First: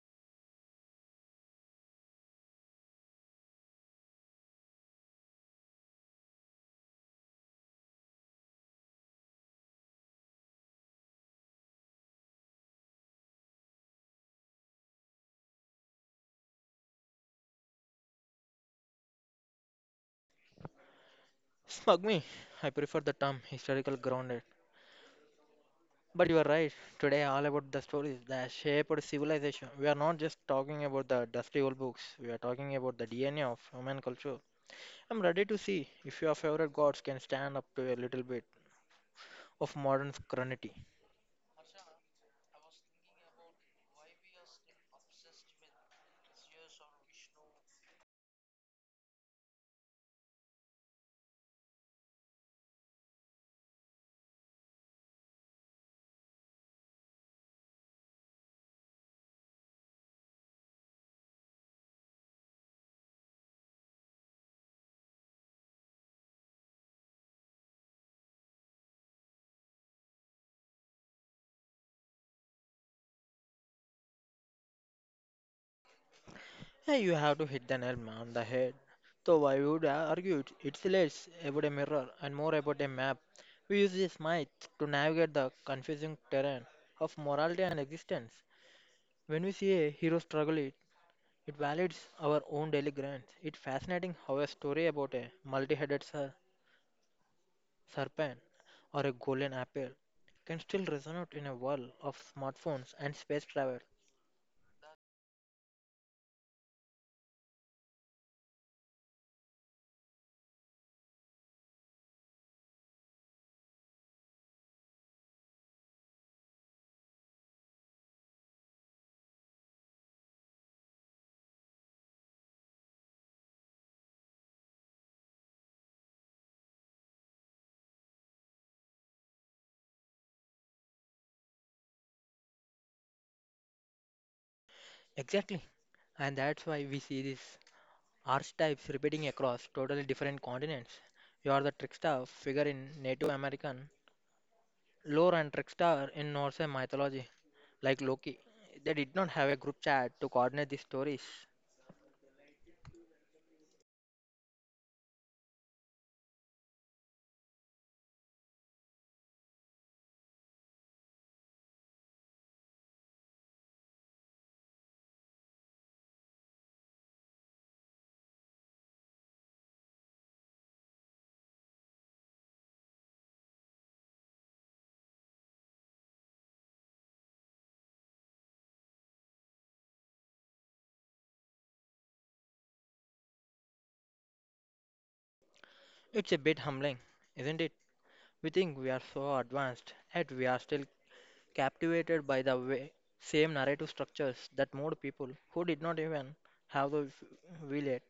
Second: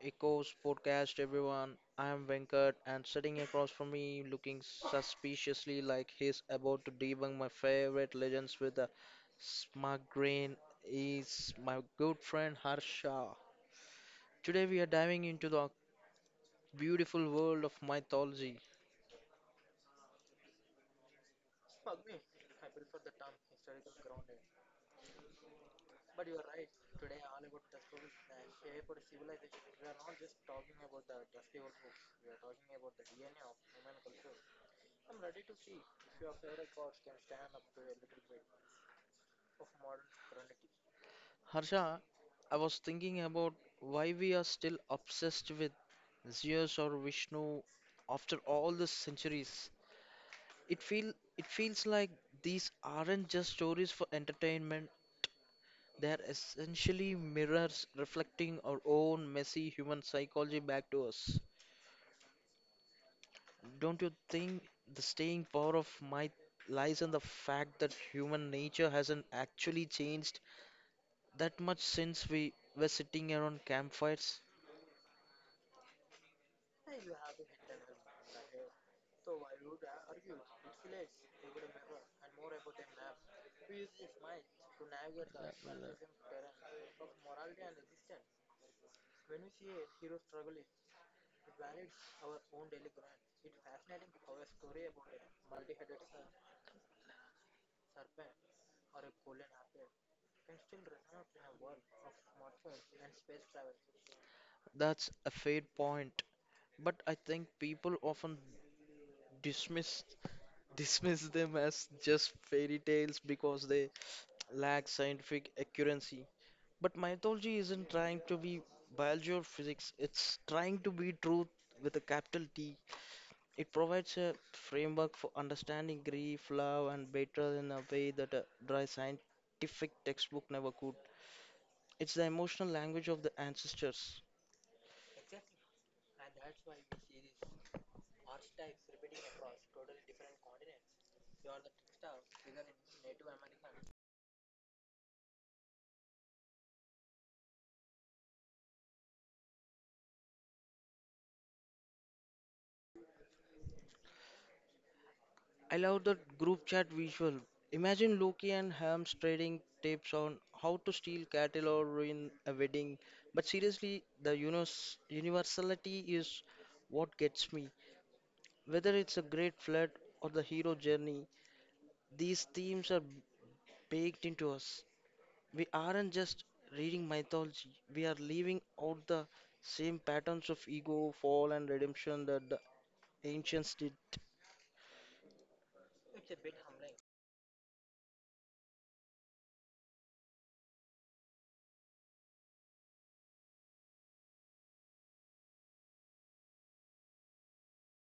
Echoes podcast, everyone. I am Venkat, and sitting across from me, looking suspiciously like he's about to debunk my favorite legends with a smug grin, is my good friend Harsha. Today, we are diving into the beautiful world of mythology. Smugmi, I prefer the term historical grounded. But you are right, today all about the stories that shaped civilization. We are not just talking about the dusty old books, we are talking about the DNA of human culture. I'm ready to see if your favorite gods can stand up to a little bit of modern scrutiny. Harsha, I was thinking about why we are still obsessed with Zeus or Vishnu after all the centuries. It feels like these aren't just stories for entertainment. They're essentially mirrors reflecting our own messy human psychology back to us. Don't you think the staying power of might lies in the fact that human nature hasn't actually changed that much since we were sitting around campfires? Yeah, you have to hit the nail on the head. So I would argue it's less about a mirror and more about a map. We use this myth to navigate the confusing terrain of morality and existence. When we see a hero struggle, it validates our own daily grinds. It's fascinating how a story about a multi headed serpent or a golden apple can still resonate in a world of smartphones and space travel. That's a fair point, but I think people often dismiss dismiss them as just fairy tales because they lack scientific accuracy. But mythology isn't trying to be biology or physics, it's trying to be truth with a capital T. It provides a framework for understanding grief, love, and betrayal in a way that a dry scientific textbook never could. It's the emotional language of the ancestors. Exactly. And that's why we see these archetypes repeating across totally different continents. You are the trickster figure in Native American lore and trickster in Norse mythology, like Loki. They did not have a group chat to coordinate these stories. I love the group chat visual. Imagine Loki and Hams trading tips on how to steal cattle or ruin a wedding. But seriously, the universality is what gets me. Whether it's a great flood or the hero journey, these themes are baked into us. We aren't just reading mythology, we are leaving out the same patterns of ego, fall, and redemption that the ancients did. It's a bit humbling, isn't it? We think we are so advanced, yet we are still captivated by the way, same narrative structures that moved people who did not even have the will yet.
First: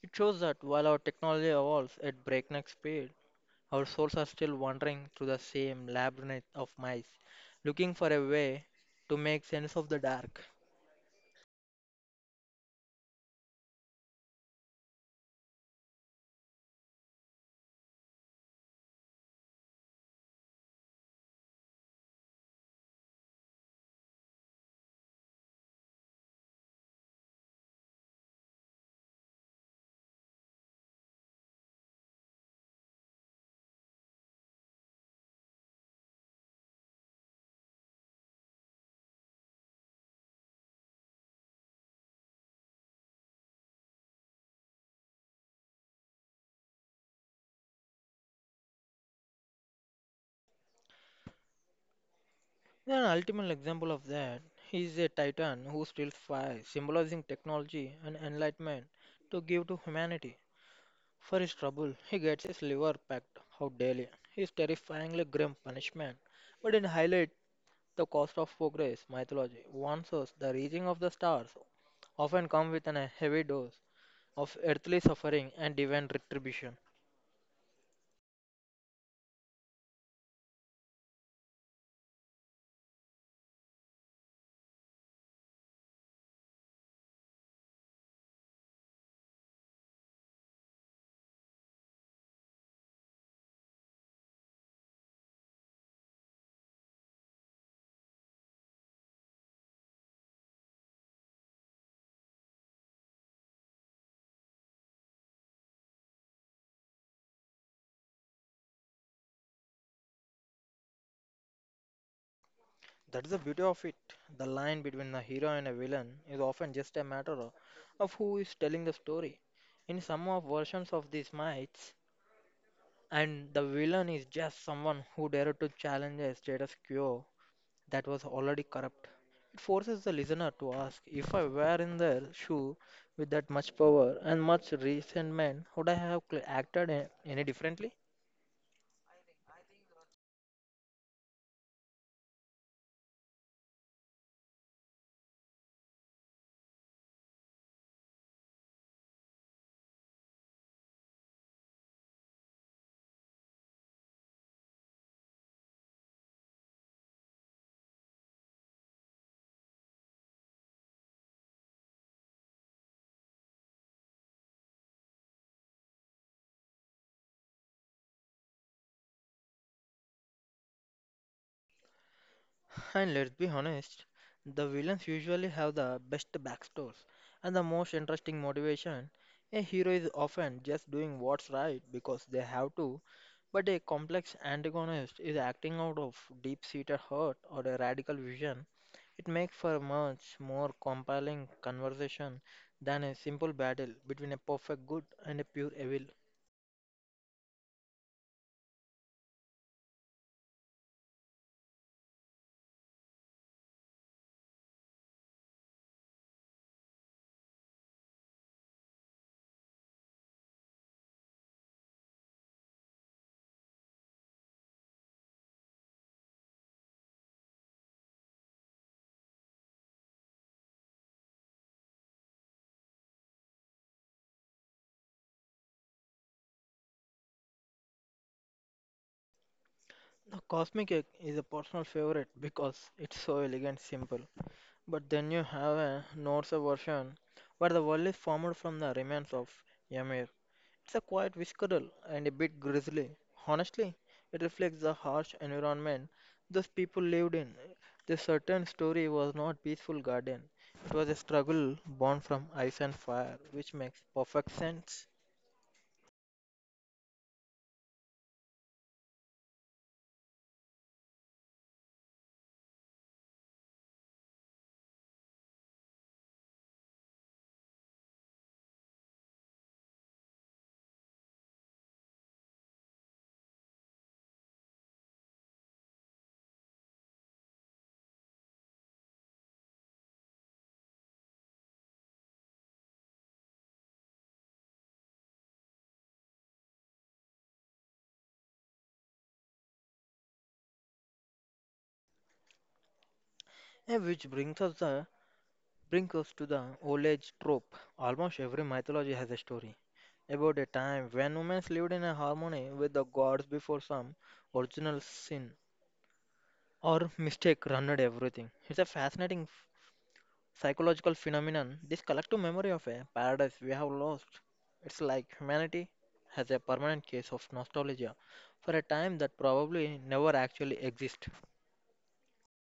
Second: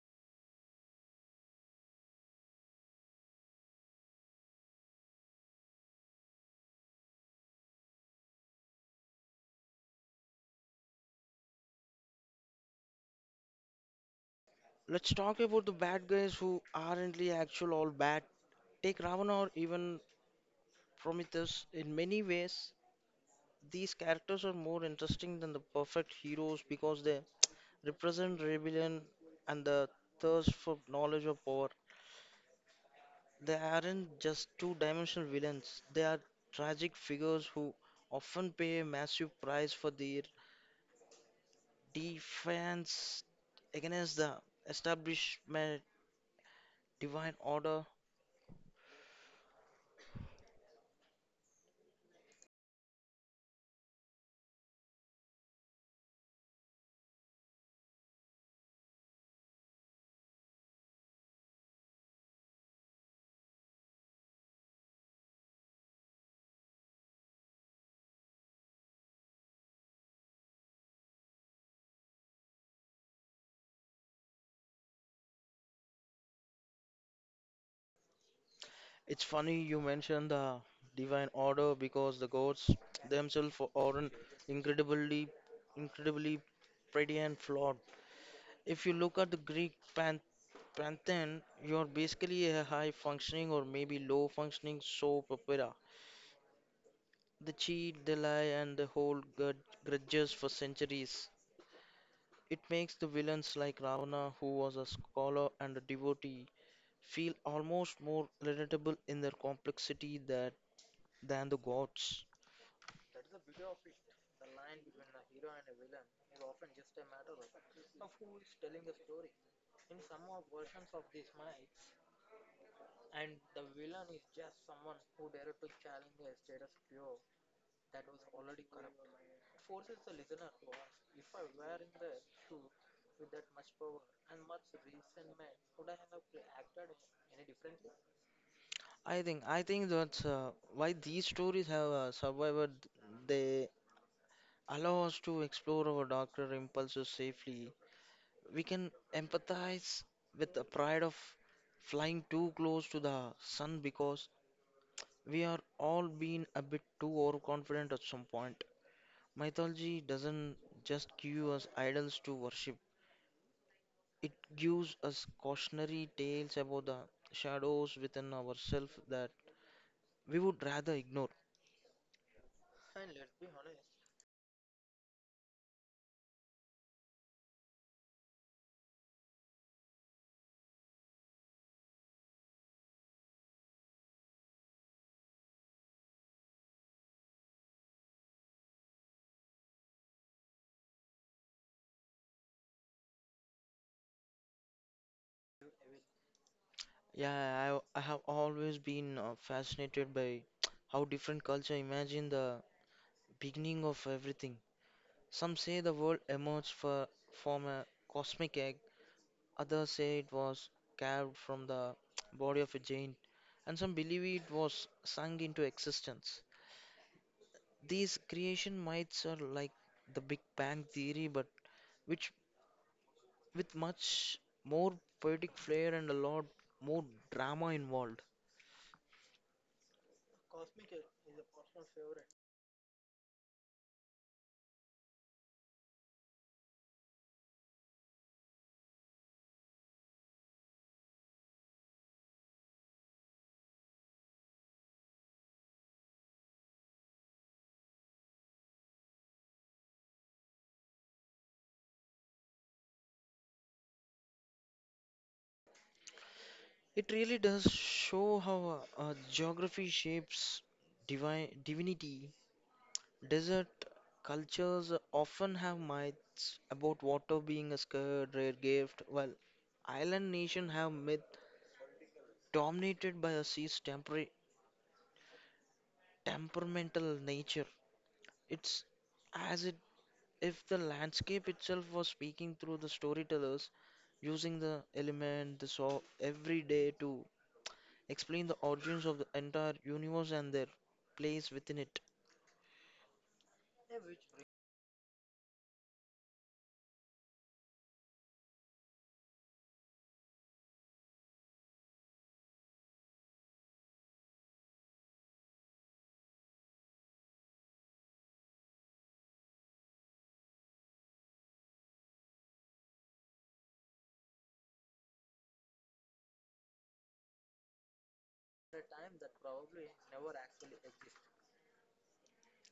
It shows that while our technology evolves at breakneck speed, our souls are still wandering through the same labyrinth of mice, looking for a way to make sense of the dark. Let's talk about the bad guys who aren't the actual all bad. Take Ravana or even Prometheus. In many ways, these characters are more interesting than the perfect heroes because they represent rebellion and the thirst for knowledge or power. They aren't just two dimensional villains, they are tragic figures who often pay a massive price for their defiance against the establishment divine order. An ultimate example of that is a titan who still flies, symbolizing technology and enlightenment to give to humanity. For his trouble, he gets his liver packed out daily. His terrifyingly grim punishment, but in highlight, the cost of progress. Mythology warns us the reaching of the stars often come with a heavy dose of earthly suffering and divine retribution. It's funny you mentioned the divine order because the gods themselves are an incredibly, incredibly pretty and flawed. If you look at the Greek pantheon, you're basically a high functioning or maybe low functioning soap opera. They cheat, they lie, and they hold grudges for centuries. It makes the villains like Ravana, who was a scholar and a devotee, feel almost more relatable in their complexity that, than the gods. That's the beauty of it. The line between a hero and a villain is often just a matter of who is telling the story. In some of versions of these myths, and the villain is just someone who dared to challenge a status quo that was already corrupt. It forces the listener to ask if I were in their shoe with that much power and much resentment, would I have acted any differently? I think that's why these stories have survived. They allow us to explore our darker impulses safely. We can empathize with the pride of flying too close to the sun because we are all being a bit too overconfident at some point. Mythology doesn't just give us idols to worship. It gives us cautionary tales about the shadows within ourselves that we would rather ignore. And let's be honest, the villains usually have the best backstories and the most interesting motivation. A hero is often just doing what's right because they have to, but a complex antagonist is acting out of deep seated hurt or a radical vision. It makes for a much more compelling conversation than a simple battle between a perfect good and a pure evil. Yeah, I have always been fascinated by how different culture imagine the beginning of everything. Some say the world from a cosmic egg, others say it was carved from the body of a giant, and some believe it was sung into existence. These creation myths are like the Big Bang theory, but which with much more poetic flair and a lot more drama involved. The Cosmic Egg is a personal favorite because it's so elegant simple. But then you have a Norse version where the world is formed from the remains of Ymir. It's a quite visceral and a bit grisly. Honestly, it reflects the harsh environment those people lived in. This certain story was not peaceful garden. It was a struggle born from ice and fire, which makes perfect sense. It really does show how geography shapes divine divinity. Desert cultures often have myths about water being a scarce, rare gift, while island nations have myth dominated by a sea's temperamental nature. It's as it, if the landscape itself was speaking through the storytellers, using the element, the so every day to explain the origins of the entire universe and their place within it. And which brings us to the old age trope. Almost every mythology has a story about a time when women lived in a harmony with the gods before some original sin or mistake ruined everything. It's a fascinating psychological phenomenon, this collective memory of a paradise we have lost. It's like humanity has a permanent case of nostalgia for a time that probably never actually existed.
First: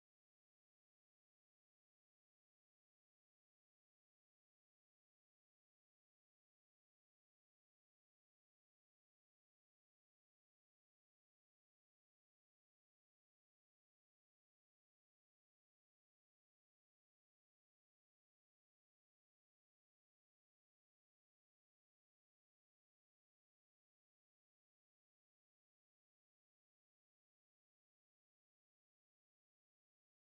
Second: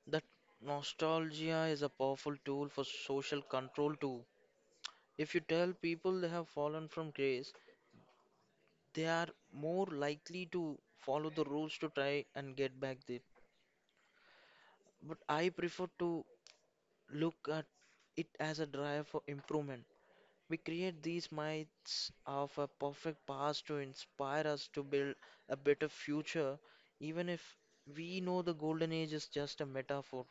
That nostalgia is a powerful tool for social control too. If you tell people they have fallen from grace, they are more likely to follow the rules to try and get back there. But I prefer to look at it as a drive for improvement. We create these myths of a perfect past to inspire us to build a better future, even if we know the golden age is just a metaphor.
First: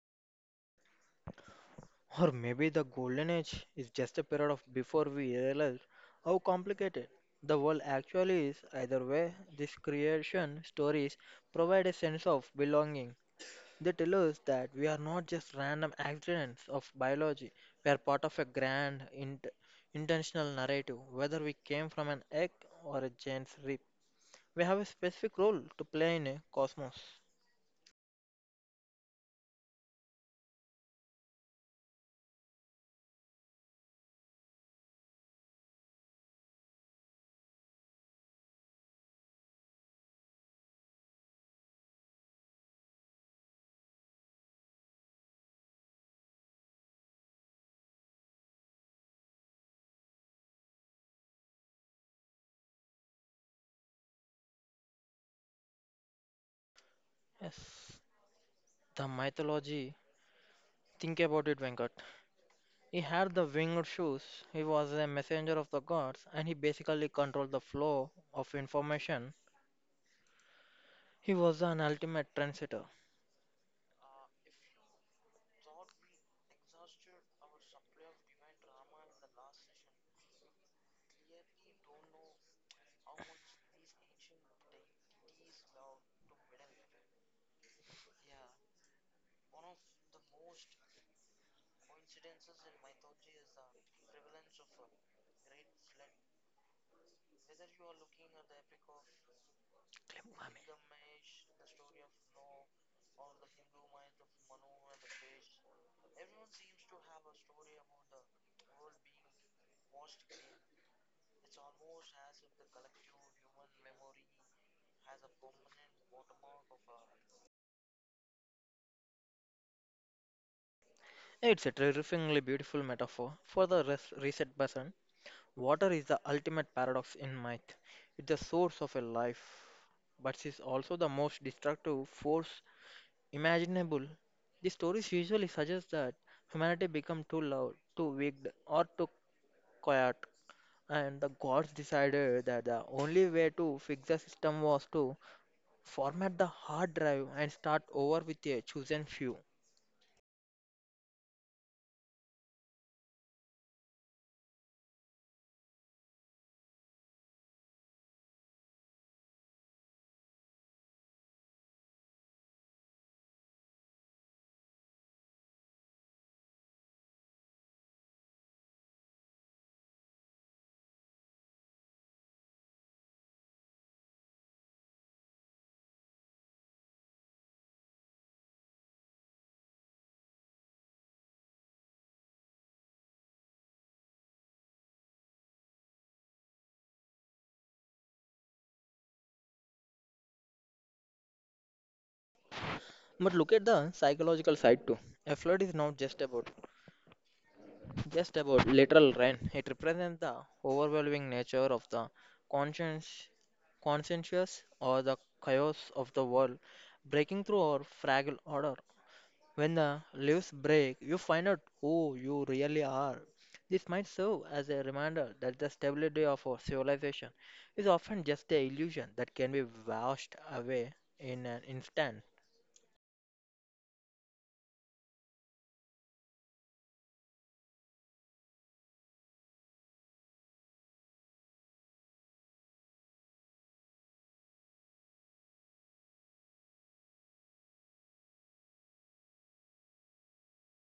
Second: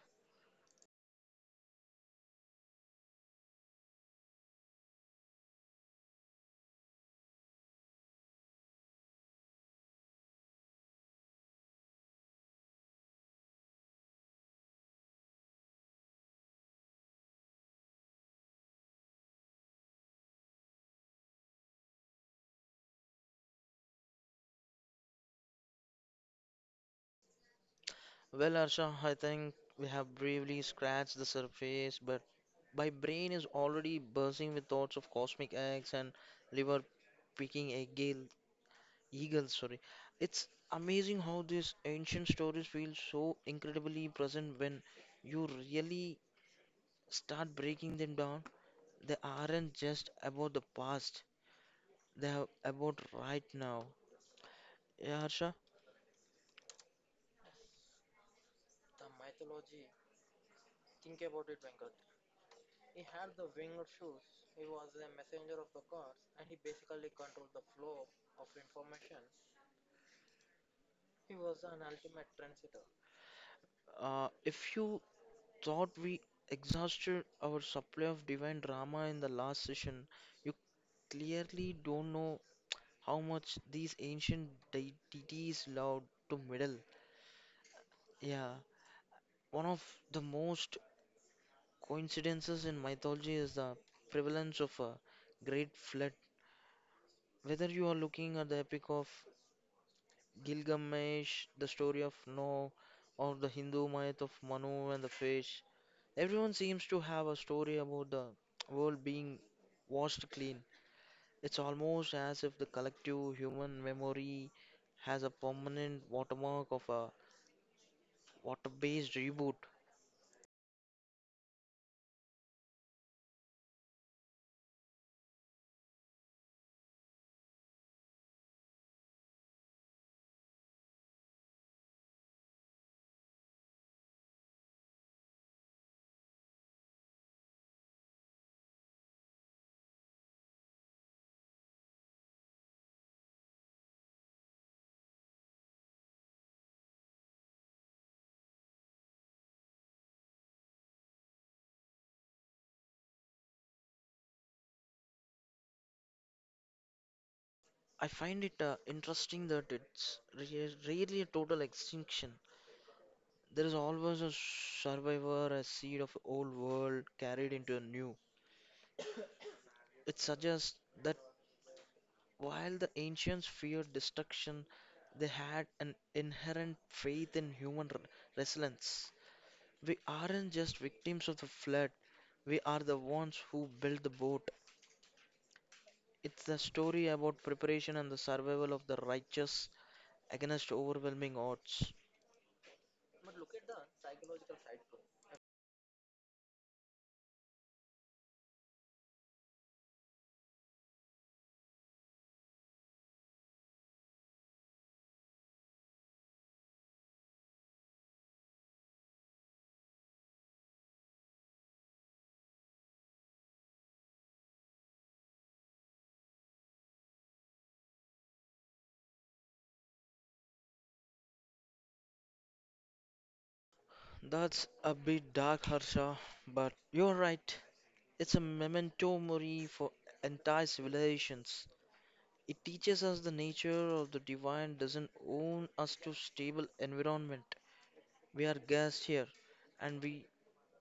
Or maybe the golden age is just a period of before we realize how complicated the world actually is. Either way, these creation stories provide a sense of belonging. They tell us that we are not just random accidents of biology, we are part of a grand intentional narrative, whether we came from an egg or a giant's rib. We have a specific role to play in a cosmos. Well, Arsha, I think we have bravely scratched the surface, but my brain is already buzzing with thoughts of cosmic eggs and liver picking eagle, eagles. Sorry, it's amazing how these ancient stories feel so incredibly present when you really start breaking them down. They aren't just about the past, they are about right now. Yeah, Harsha, Yes, the mythology. Think about it, Venkat. He had the winged shoes, he was a messenger of the gods, and he basically controlled the flow of information. He was an ultimate trendsetter. If you thought we exhausted our supply of divine drama in the last session, you clearly don't know how much these ancient deities loved to meddle. Yeah, one of the most coincidences in mythology is the prevalence of a great flood. Whether you are looking at the epic of Gilgamesh, the story of Noah, or the Hindu myth of Manu and the fish. Everyone seems to have a story about the world being washed clean. It's almost as if the collective human memory has a permanent watermark of a water-based reboot. It's a terrifyingly beautiful metaphor for the reset button. Water is the ultimate paradox in myth. It's the source of a life, but is also the most destructive force imaginable. The stories usually suggest that humanity became too loud, too weak, or too quiet. And the gods decided that the only way to fix the system was to format the hard drive and start over with a chosen few. I find it interesting that rarely a total extinction. There is always a survivor, a seed of old world carried into a new. It suggests that while the ancients feared destruction, they had an inherent faith in resilience. We aren't just victims of the flood, we are the ones who built the boat. It's a story about preparation and the survival of the righteous against overwhelming odds. But look at the psychological side too. A flood is not just about literal rain. It represents the overwhelming nature of the conscience, conscientious or the chaos of the world, breaking through our fragile order. When the leaves break, you find out who you really are. This might serve as a reminder that the stability of our civilization is often just a illusion that can be washed away in an instant. That's a bit dark, Harsha, but you're right. It's a memento mori for entire civilizations. It teaches us the nature of the divine doesn't own us to stable environment. We are guests here, and we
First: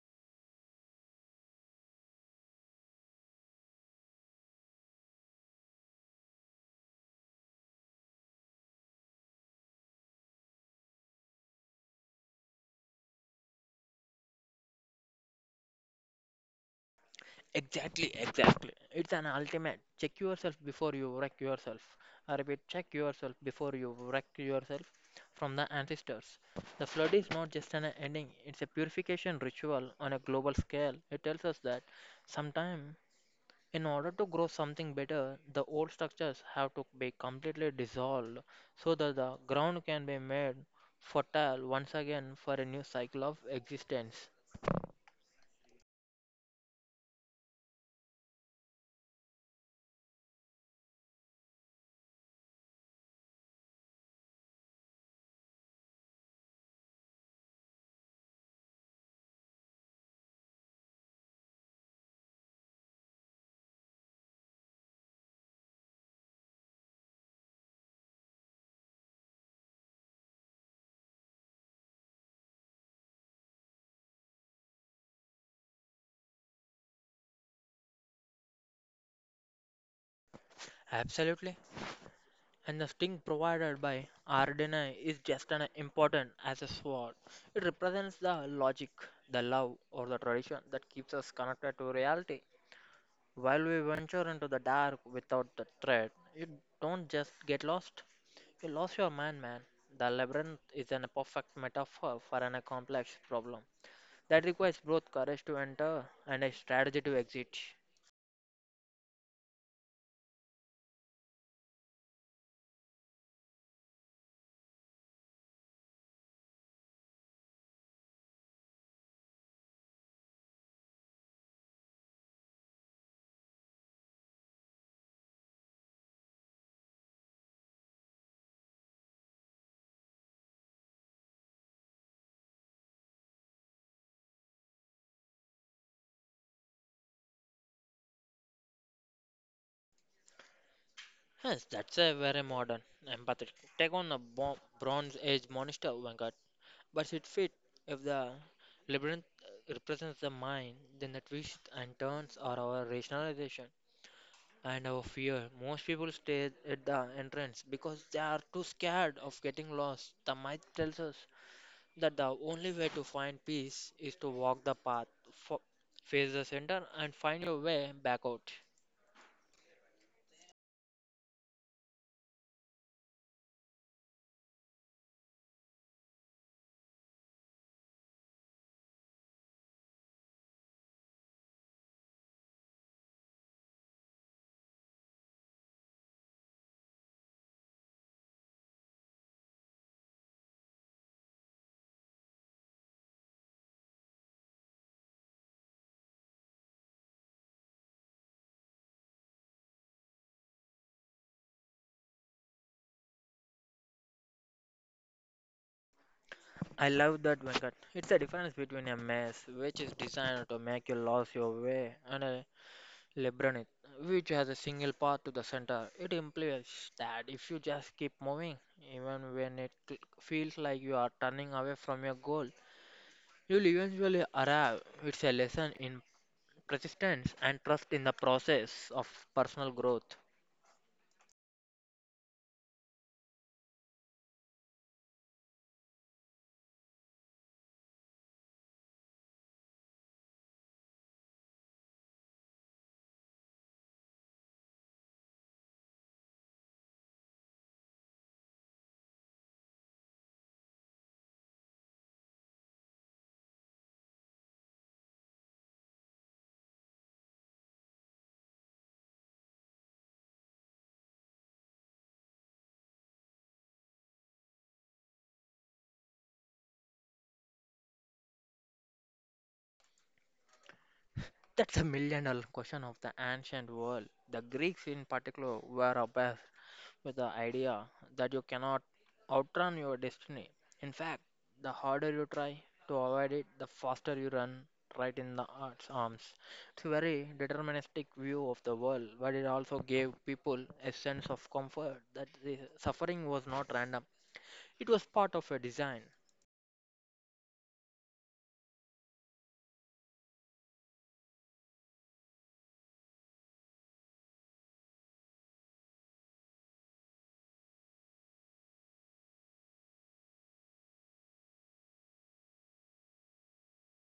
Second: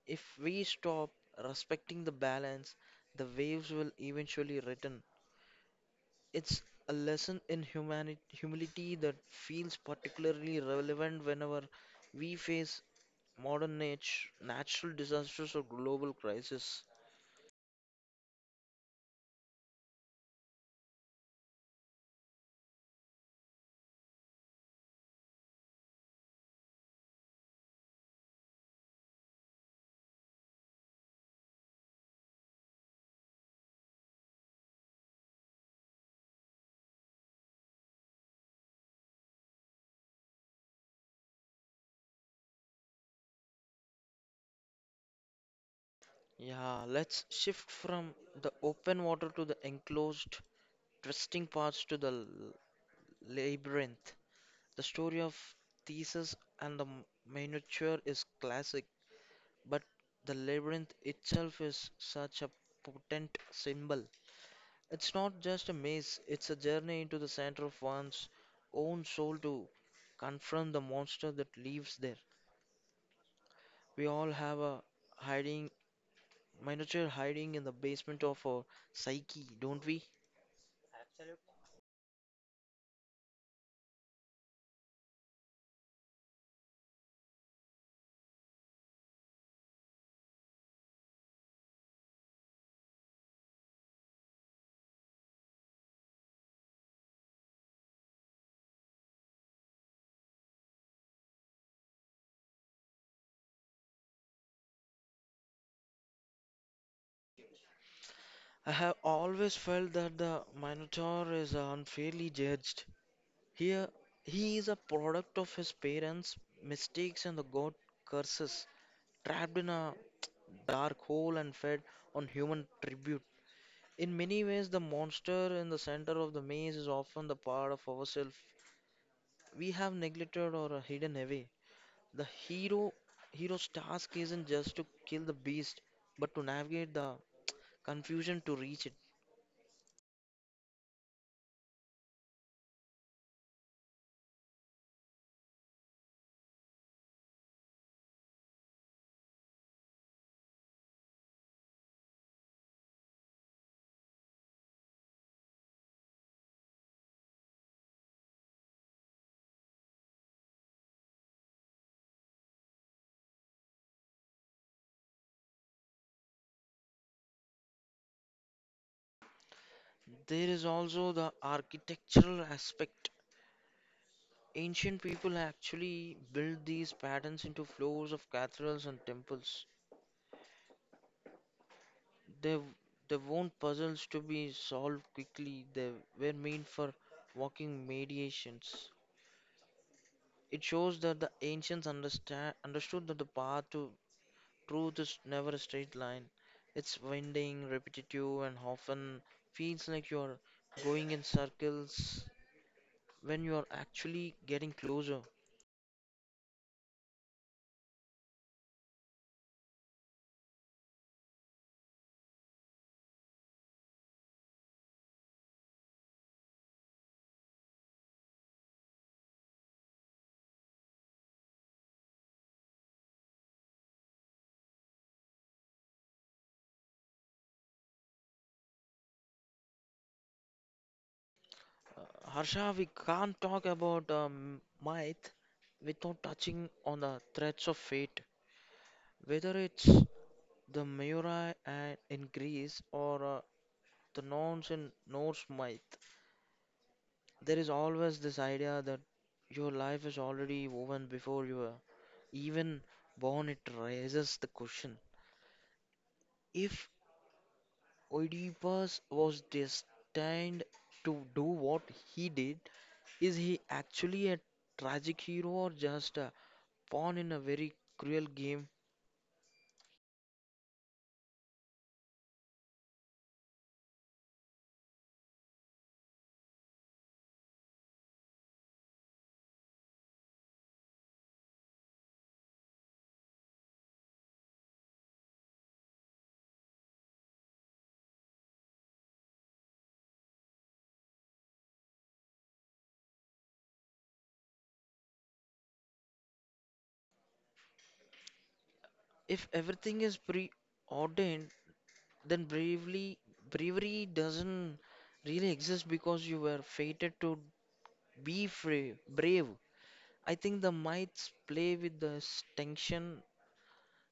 if we stop respecting the balance, the waves will eventually return. It's a lesson in humility that feels particularly relevant whenever we face modern natural disasters or global crisis. Exactly, exactly. It's an ultimate. Check yourself before you wreck yourself. I repeat, check yourself before you wreck yourself from the ancestors. The flood is not just an ending, it's a purification ritual on a global scale. It tells us that sometime in order to grow something better, the old structures have to be completely dissolved so that the ground can be made fertile once again for a new cycle of existence. Yeah, let's shift from the open water to the enclosed, twisting paths to the Labyrinth. The story of Theseus and the Minotaur is classic, but the labyrinth itself is such a potent symbol. It's not just a maze, it's a journey into the center of one's own soul to confront the monster that lives there. We all have a hiding Minotaur hiding in the basement of our psyche, don't we? Absolutely. And the sting provided by Ardena is just as important as a sword. It represents the logic, the love, or the tradition that keeps us connected to reality. While we venture into the dark without the thread, you don't just get lost, you lose your mind, man. The labyrinth is an perfect metaphor for an, complex problem that requires both courage to enter and a strategy to exit. I have always felt that the Minotaur is unfairly judged. Here, he is a product of his parents' mistakes and the god curses, trapped in a dark hole and fed on human tribute. In many ways, the monster in the center of the maze is often the part of ourselves we have neglected or hidden away. The hero's task isn't just to kill the beast, but to navigate the confusion to reach it. Yes, that's a very modern, empathetic take on a Bronze Age monster, Venkat. But it fit if the labyrinth represents the mind, then the twists and turns are our rationalization and our fear. Most people stay at the entrance because they are too scared of getting lost. The myth tells us that the only way to find peace is to walk the path, fo- face the center, and find your way back out. There is also the architectural aspect. Ancient people actually built these patterns into floors of cathedrals and temples. They, they weren't puzzles to be solved quickly, they were meant for walking mediations. It shows that the ancients understood that the path to truth is never a straight line. It's winding, repetitive, and often feels like you're going in circles when you're actually getting closer. I love that, Venkat. It's the difference between a maze, which is designed to make you lose your way, and a labyrinth, which has a single path to the center. It implies that if you just keep moving, even when it feels like you are turning away from your goal, you'll eventually arrive. It's a lesson in persistence and trust in the process of personal growth. Uh, Harsha, we can't talk about myth without touching on the threats of fate. Whether it's the Miurai and in Greece or the Norns in Norse myth, there is always this idea that your life is already woven before you are even born. It raises the question: if Oedipus was destined to do what he did, is he actually a tragic hero or just a pawn in a very cruel game? That's a million dollar question of the ancient world. The Greeks, in particular, were obsessed with the idea that you cannot outrun your destiny. In fact, the harder you try to avoid it, the faster you run right in the art's arms. It's a very deterministic view of the world, but it also gave people a sense of comfort that the suffering was not random. It was part of a design. If everything is preordained, then bravely bravery doesn't really exist because you were fated to brave. I think the mites play with this tension.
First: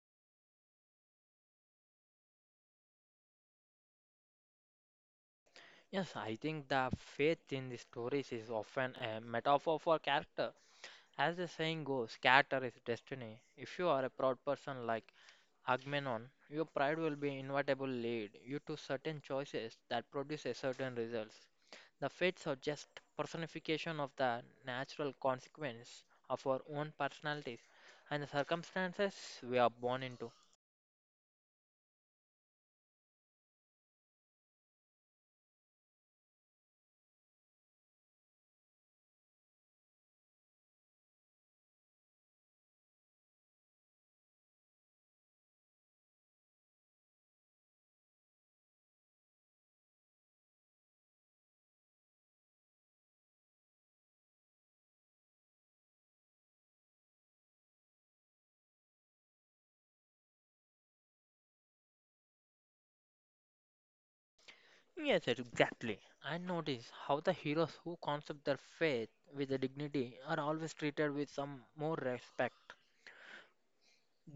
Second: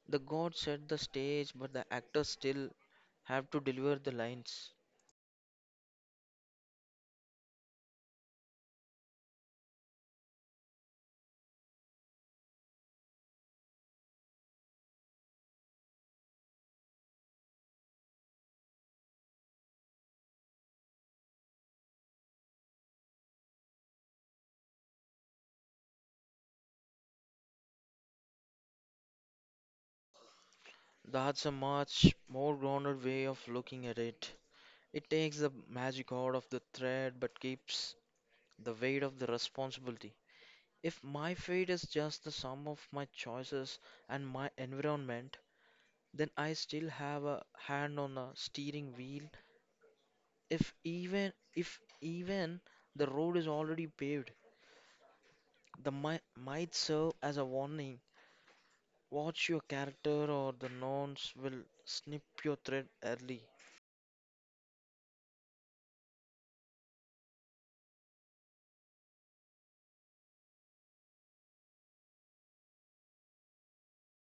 The gods set the stage, but the actors still have to deliver the lines. Yes, I think the faith in the stories is often a metaphor for character. As the saying goes, character is destiny. If you are a proud person like Agamenon, your pride will be inevitable lead you to certain choices that produce a certain results. The fates are just personification of the natural consequence of our own personalities and the circumstances we are born into. That's a much more grounded way of looking at it. It takes the magic out of the thread but keeps the weight of the responsibility. If my fate is just the sum of my choices and my environment, then I still have a hand on the steering wheel. If even the road is already paved, the might serve as a warning. Watch your character or the nouns will snip your thread early. Yes, exactly. I notice how the heroes who concept their faith with a dignity are always treated with some more respect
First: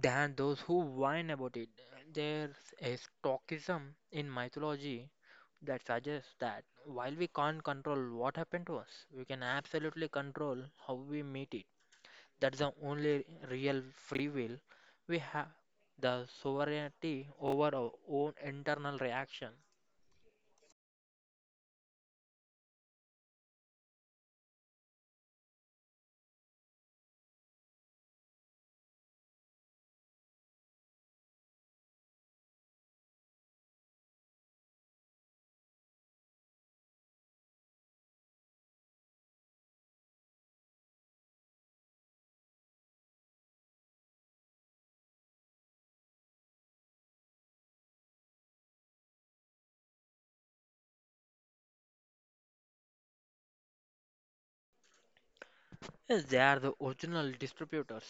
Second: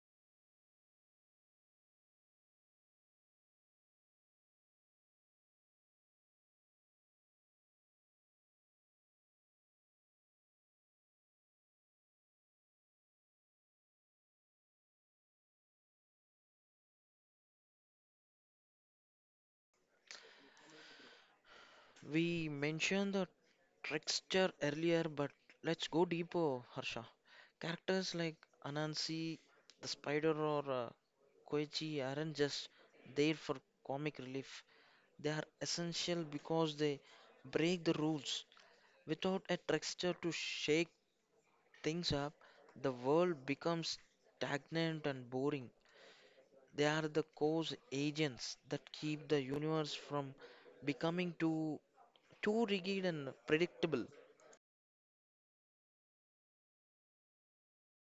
than those who whine about it. There's a stoicism in mythology that suggests that while we can't control what happened to us, we can absolutely control how we meet it. That's the only real free will we have the sovereignty over our own internal reaction. We mentioned the trickster earlier, but let's go deeper, Harsha. Characters like Anansi, the spider, or Koichi aren't just there for comic relief. They are essential because they break the rules. Without a trickster to shake things up, the world becomes stagnant and boring. They are the cause agents that keep the universe from becoming too rigid and predictable. Yes, they are the original distributors.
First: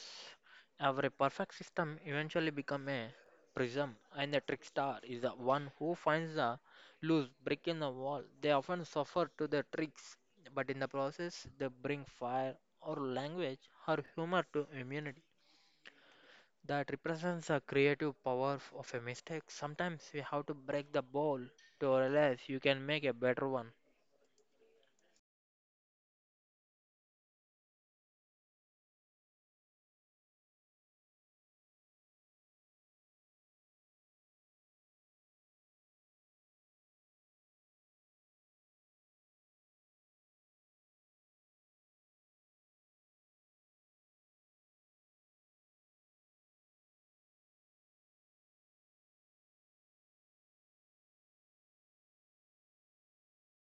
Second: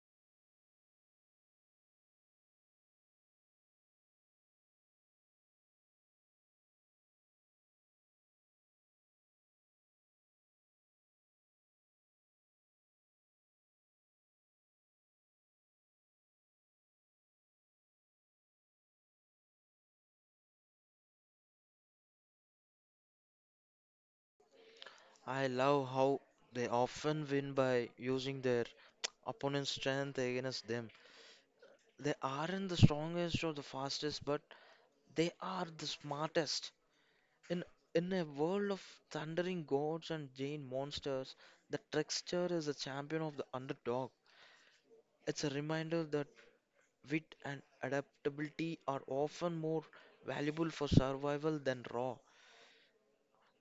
Every perfect system eventually become a prism, and the trickster is the one who finds the loose brick in the wall. They often suffer to the tricks, but in the process, they bring fire or language or humor to immunity. That represents the creative power of a mistake. Sometimes you have to break the bowl to realize you can make a better one. I love how they often win by using their opponent's strength against them. They aren't the strongest or the fastest, but they are the smartest. In in a world of thundering gods and giant monsters, the trickster is the champion of the underdog. It's a reminder that wit and adaptability are often more valuable for survival than raw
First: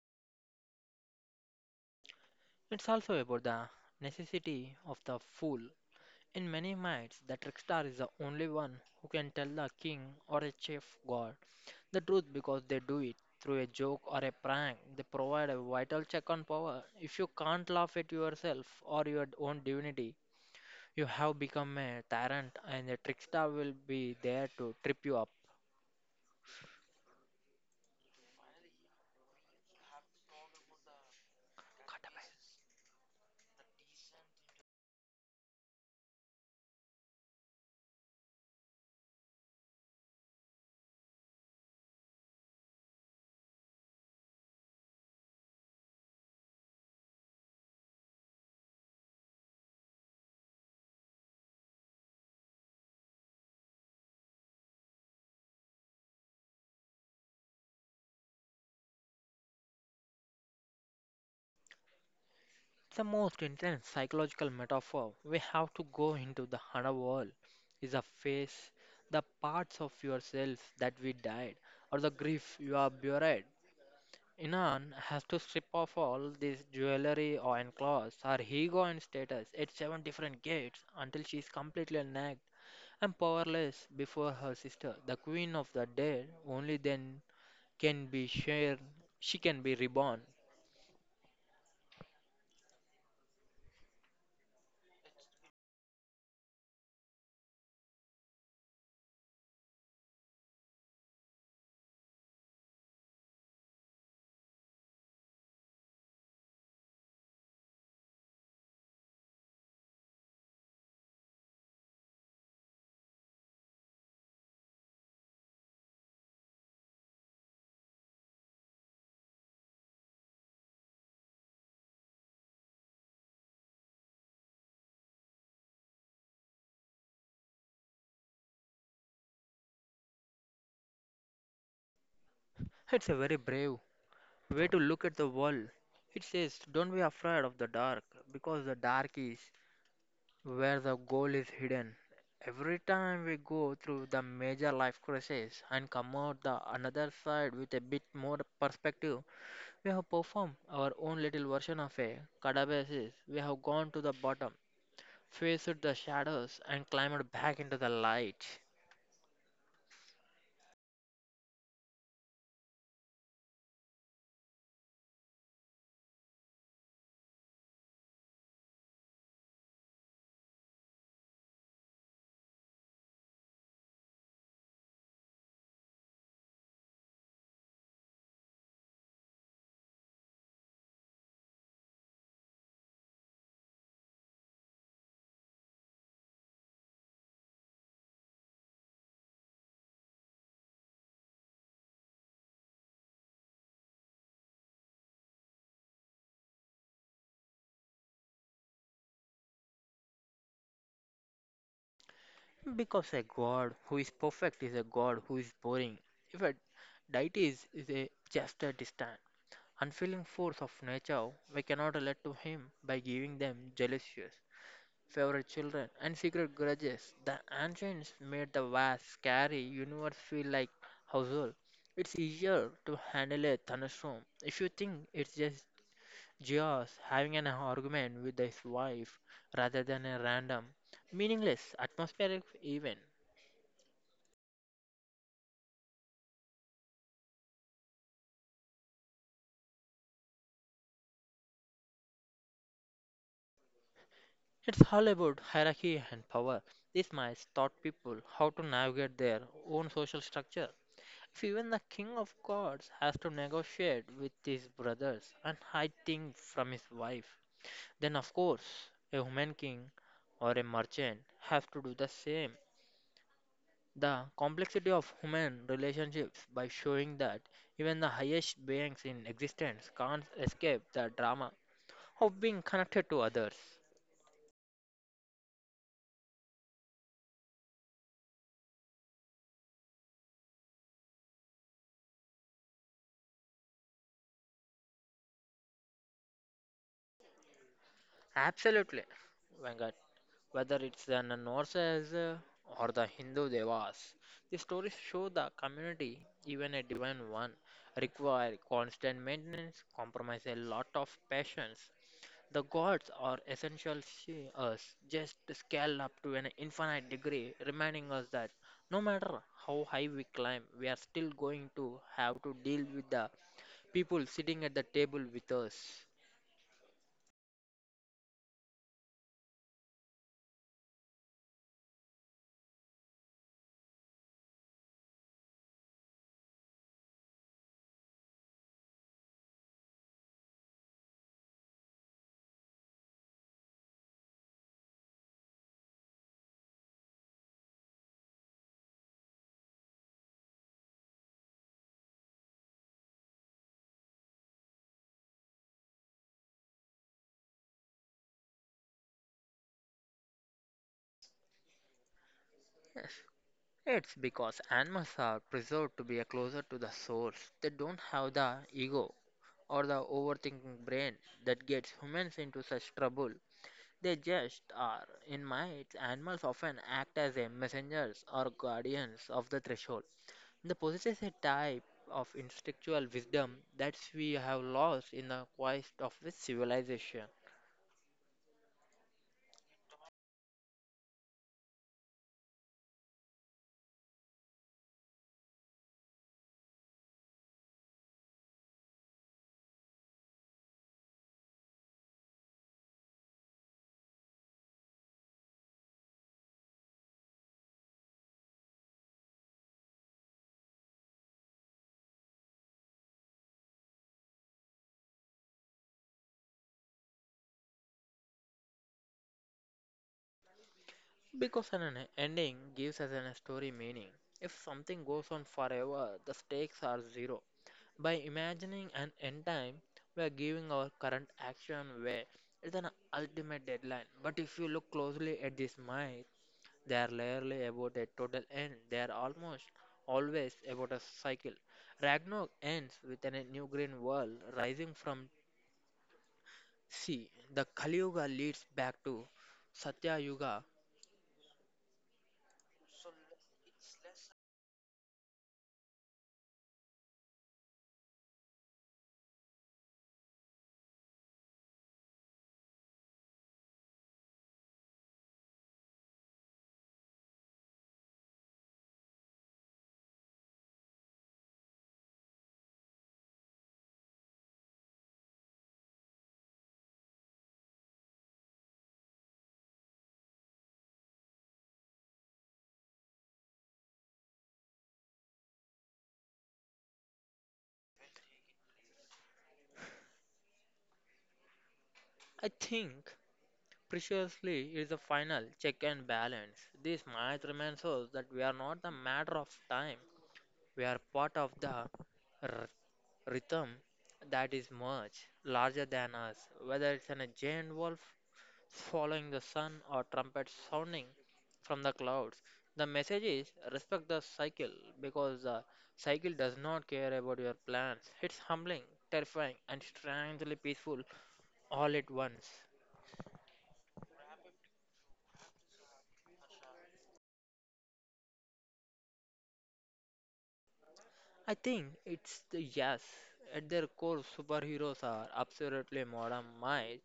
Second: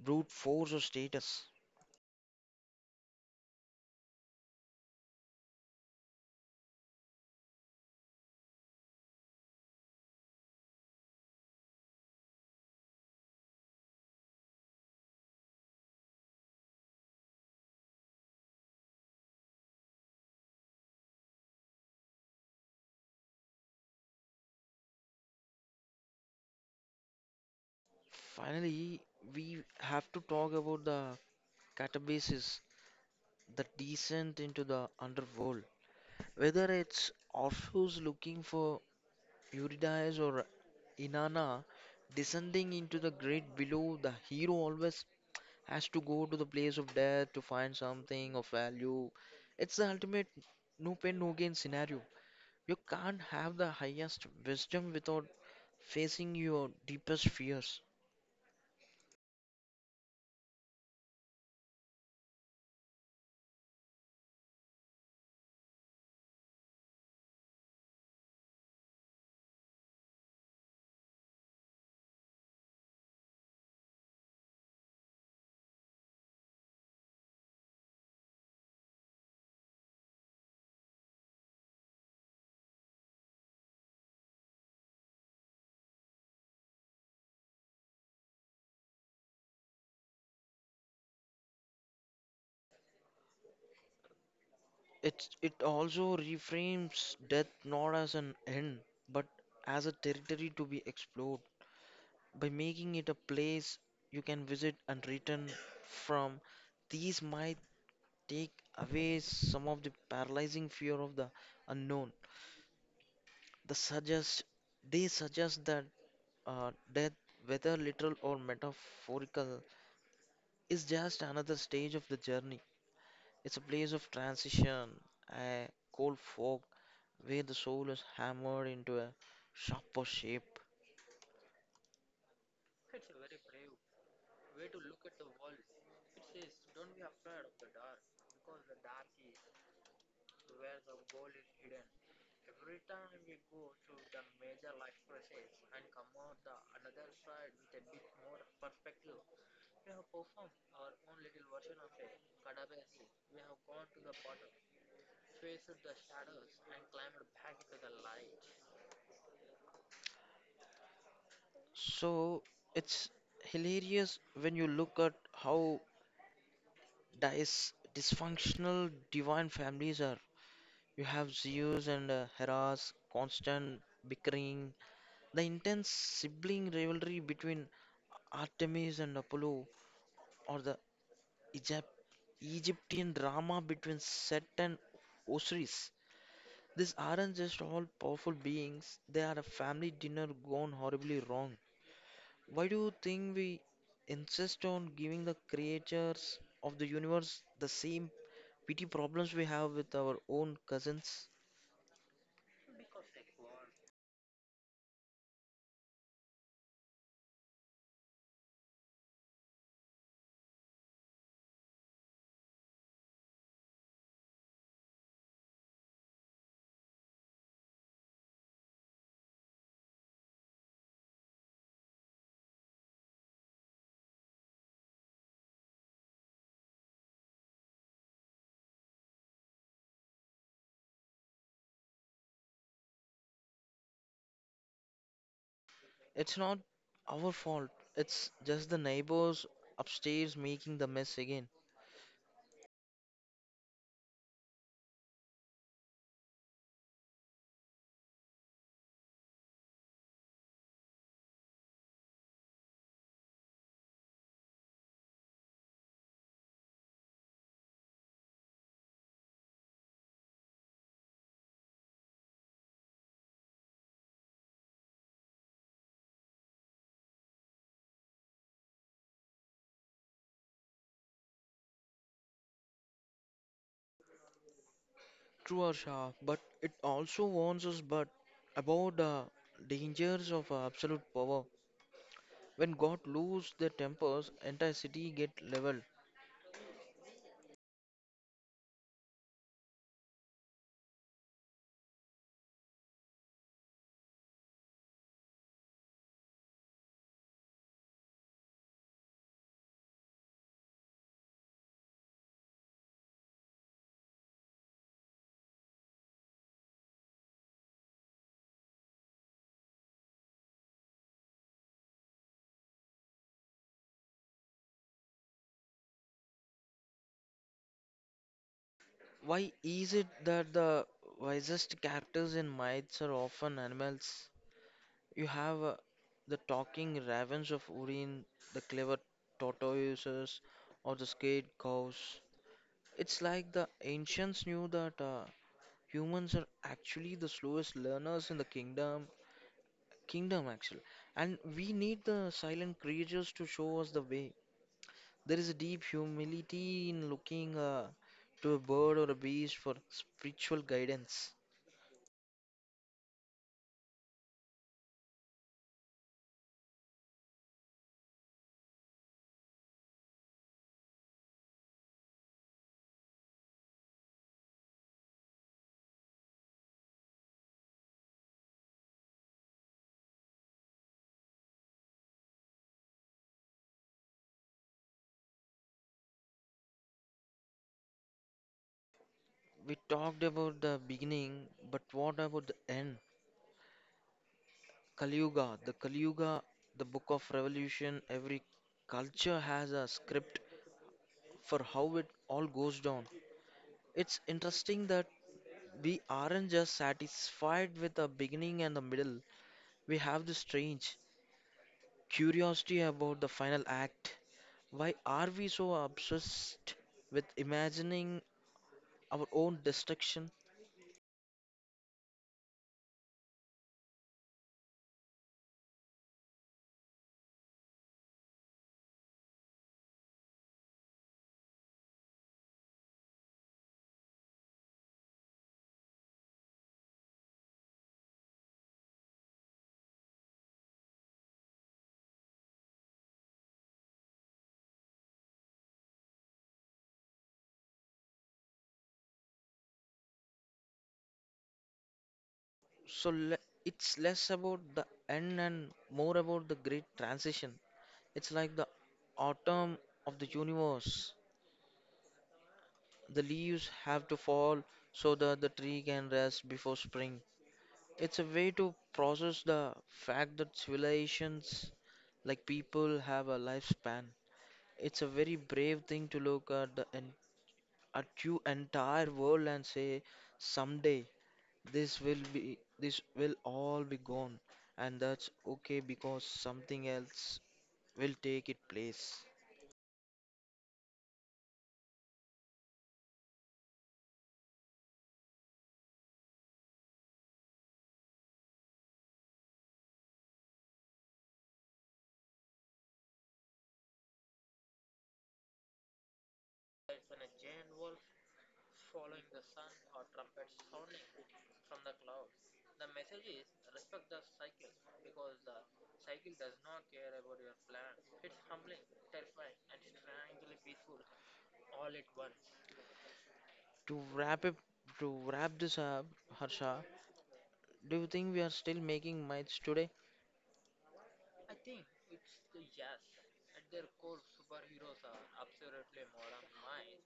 brute force or status. It's also about the necessity of the fool. In many myths, the trickster is the only one who can tell the king or a chief god the truth because they do it through a joke or a prank. They provide a vital check on power. If you can't laugh at yourself or your own divinity, you have become a tyrant, and the trickster will be there to trip you up. Finally, we have to talk about the catabases, the descent into the underworld. Whether it's Orpheus looking for Eurydice or Inanna descending into the great below, the hero always has to go to the place of death to find something of value. It's the ultimate no pain, no gain scenario. You can't have the highest wisdom without facing your deepest fears. The most intense psychological metaphor we have to go into the Hana world is a face, the parts of yourself that we died, or the grief you are buried. Inan has to strip off all this jewelry or and clothes, her ego and status at seven different gates until she is completely naked and powerless before her sister, the queen of the dead. Only then can be shared. She can be reborn. It also reframes death not as an end, but as a territory to be explored. By making it a place you can visit and return from, these might take away some of the paralyzing fear of the unknown. The suggest, they suggest that death, whether literal or metaphorical, is just another stage of the journey. It's a place of transition, a cold fog where the soul is hammered into a sharper shape. It's a very brave way to look at the world. It says, don't be afraid of the dark, because the dark is where the goal is hidden. Every time we go through the major life crisis and come out the another side with a bit more perspective, we have performed our own little version of a cadabasis. We have gone to the bottom, faced the shadows, and climbed back into the light. So it's hilarious when you look at how dysfunctional divine families are. You have Zeus and Hera's constant bickering, the intense sibling rivalry between Artemis and Apollo, or the Egypt- Egyptian drama between Set and Osiris. These aren't just all powerful beings, they are a family dinner gone horribly wrong. Why do you think we insist on giving the creatures of the universe the same petty problems we have with our own cousins? Because a god who is perfect is a god who is boring. If a deity is a just a distant, unfeeling force of nature, we cannot relate to him by giving them jealousies, favorite children, and secret grudges. The ancients made the vast, scary universe feel like household. It's easier to handle a thunderstorm if you think it's just Geoz having an argument with his wife rather than a random, meaningless atmospheric event. It's not our fault, it's just the neighbors upstairs making the mess again. It's all about hierarchy and power. These mice taught people how to navigate their own social structure. If even the king of gods has to negotiate with his brothers and hide things from his wife, then of course a human king or a merchant has to do the same. The complexity of human relationships by showing that even the highest beings in existence can't escape the drama of being connected to others. True, Arsha, but it also warns us but about the dangers of absolute power. When God loses their tempers, entire city get leveled. Absolutely, Venkat. Whether it's the Norses or the Hindu Devas, the stories show the community, even a divine one, require constant maintenance, compromise a lot of patience. The gods are essential to us, just scaled up to an infinite degree, reminding us that no matter how high we climb, we are still going to have to deal with the people sitting at the table with us. Why is it that the wisest characters in myths are often animals? You have the talking ravens of Urin, the clever tortoises, or the scared cows. It's like the ancients knew that humans are actually the slowest learners in the kingdom actually, and we need the silent creatures to show us the way. There is a deep humility in looking to a bird or a beast for spiritual guidance. Yes. It's because animals are preserved to be a closer to the source. They don't have the ego or the overthinking brain that gets humans into such trouble. They just are. In mites, animals often act as a messengers or guardians of the threshold. They possess a type of instinctual wisdom that we have lost in the quest of the civilization. We talked about the beginning, but what about the end? Kali Kali the book of revolution. Every culture has a script for how it all goes down. It's interesting that we aren't just satisfied with the beginning and the middle. We have this strange curiosity about the final act. Why are we so obsessed with imagining our own destruction? Because an ending gives us a story meaning. If something goes on forever, the stakes are zero. By imagining an end time, we are giving our current action way. It's an ultimate deadline. But if you look closely at these myths, they are rarely about a total end. They are almost always about a cycle. Ragnarok ends with a new green world rising from sea. The Kali Yuga leads back to Satya Yuga. So le It's less about the end and more about the great transition. It's like the autumn of the universe. The leaves have to fall so that the tree can rest before spring. It's a way to process the fact that civilizations like people have a lifespan. It's a very brave thing to look at the en at you entire world and say someday. This will all be gone and that's okay because something else will take its place. I think Preciously it is the final check and balance. This match reminds us that we are not the matter of time. We are part of the r- rhythm that is much larger than us. Whether it's an a giant wolf following the sun or trumpets sounding from the clouds, the message is respect the cycle because the cycle does not care about your plans. It's humbling, terrifying, and strangely peaceful all at once. To wrap it to wrap this up, Harsha, do you think we are still making myths today? I think it's the yes. At their core, superheroes are absolutely modern minds.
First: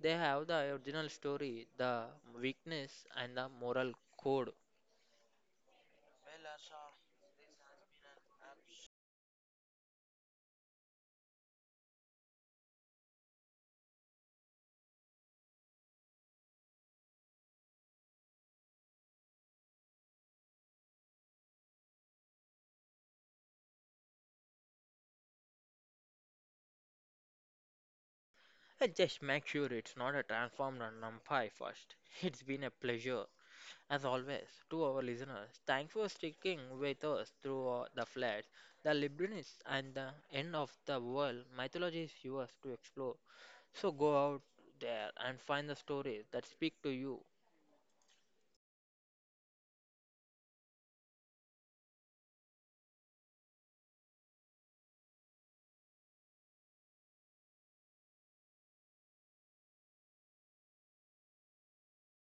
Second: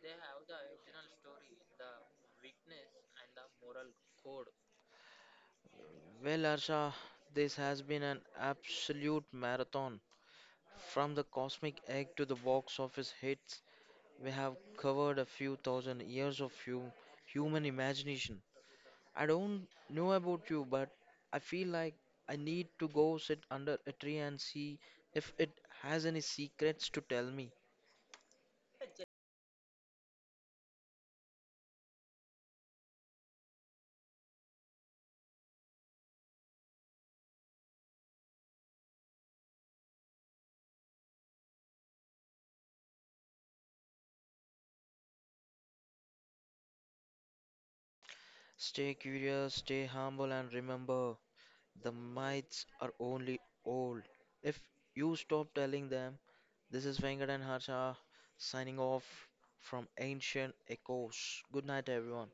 They have the original story, the weakness, and the moral code. Well, Harsha, this has been an absolute marathon. From the cosmic egg to the box office hits, we have covered a few thousand years of human imagination. I don't know about you, but I feel like I need to go sit under a tree and see if it has any secrets to tell me. I just make sure it's not a transformed numpy first. It's been a pleasure, as always, to our listeners. Thanks for sticking with us through the floods, the Librinis, and the end of the world mythology is yours to explore. So go out there and find the stories that speak to you. Stay curious, stay humble, and remember the myths are only old. If you stop telling them, this is Venkat and Harsha signing off from Ancient Echoes. Good night, everyone.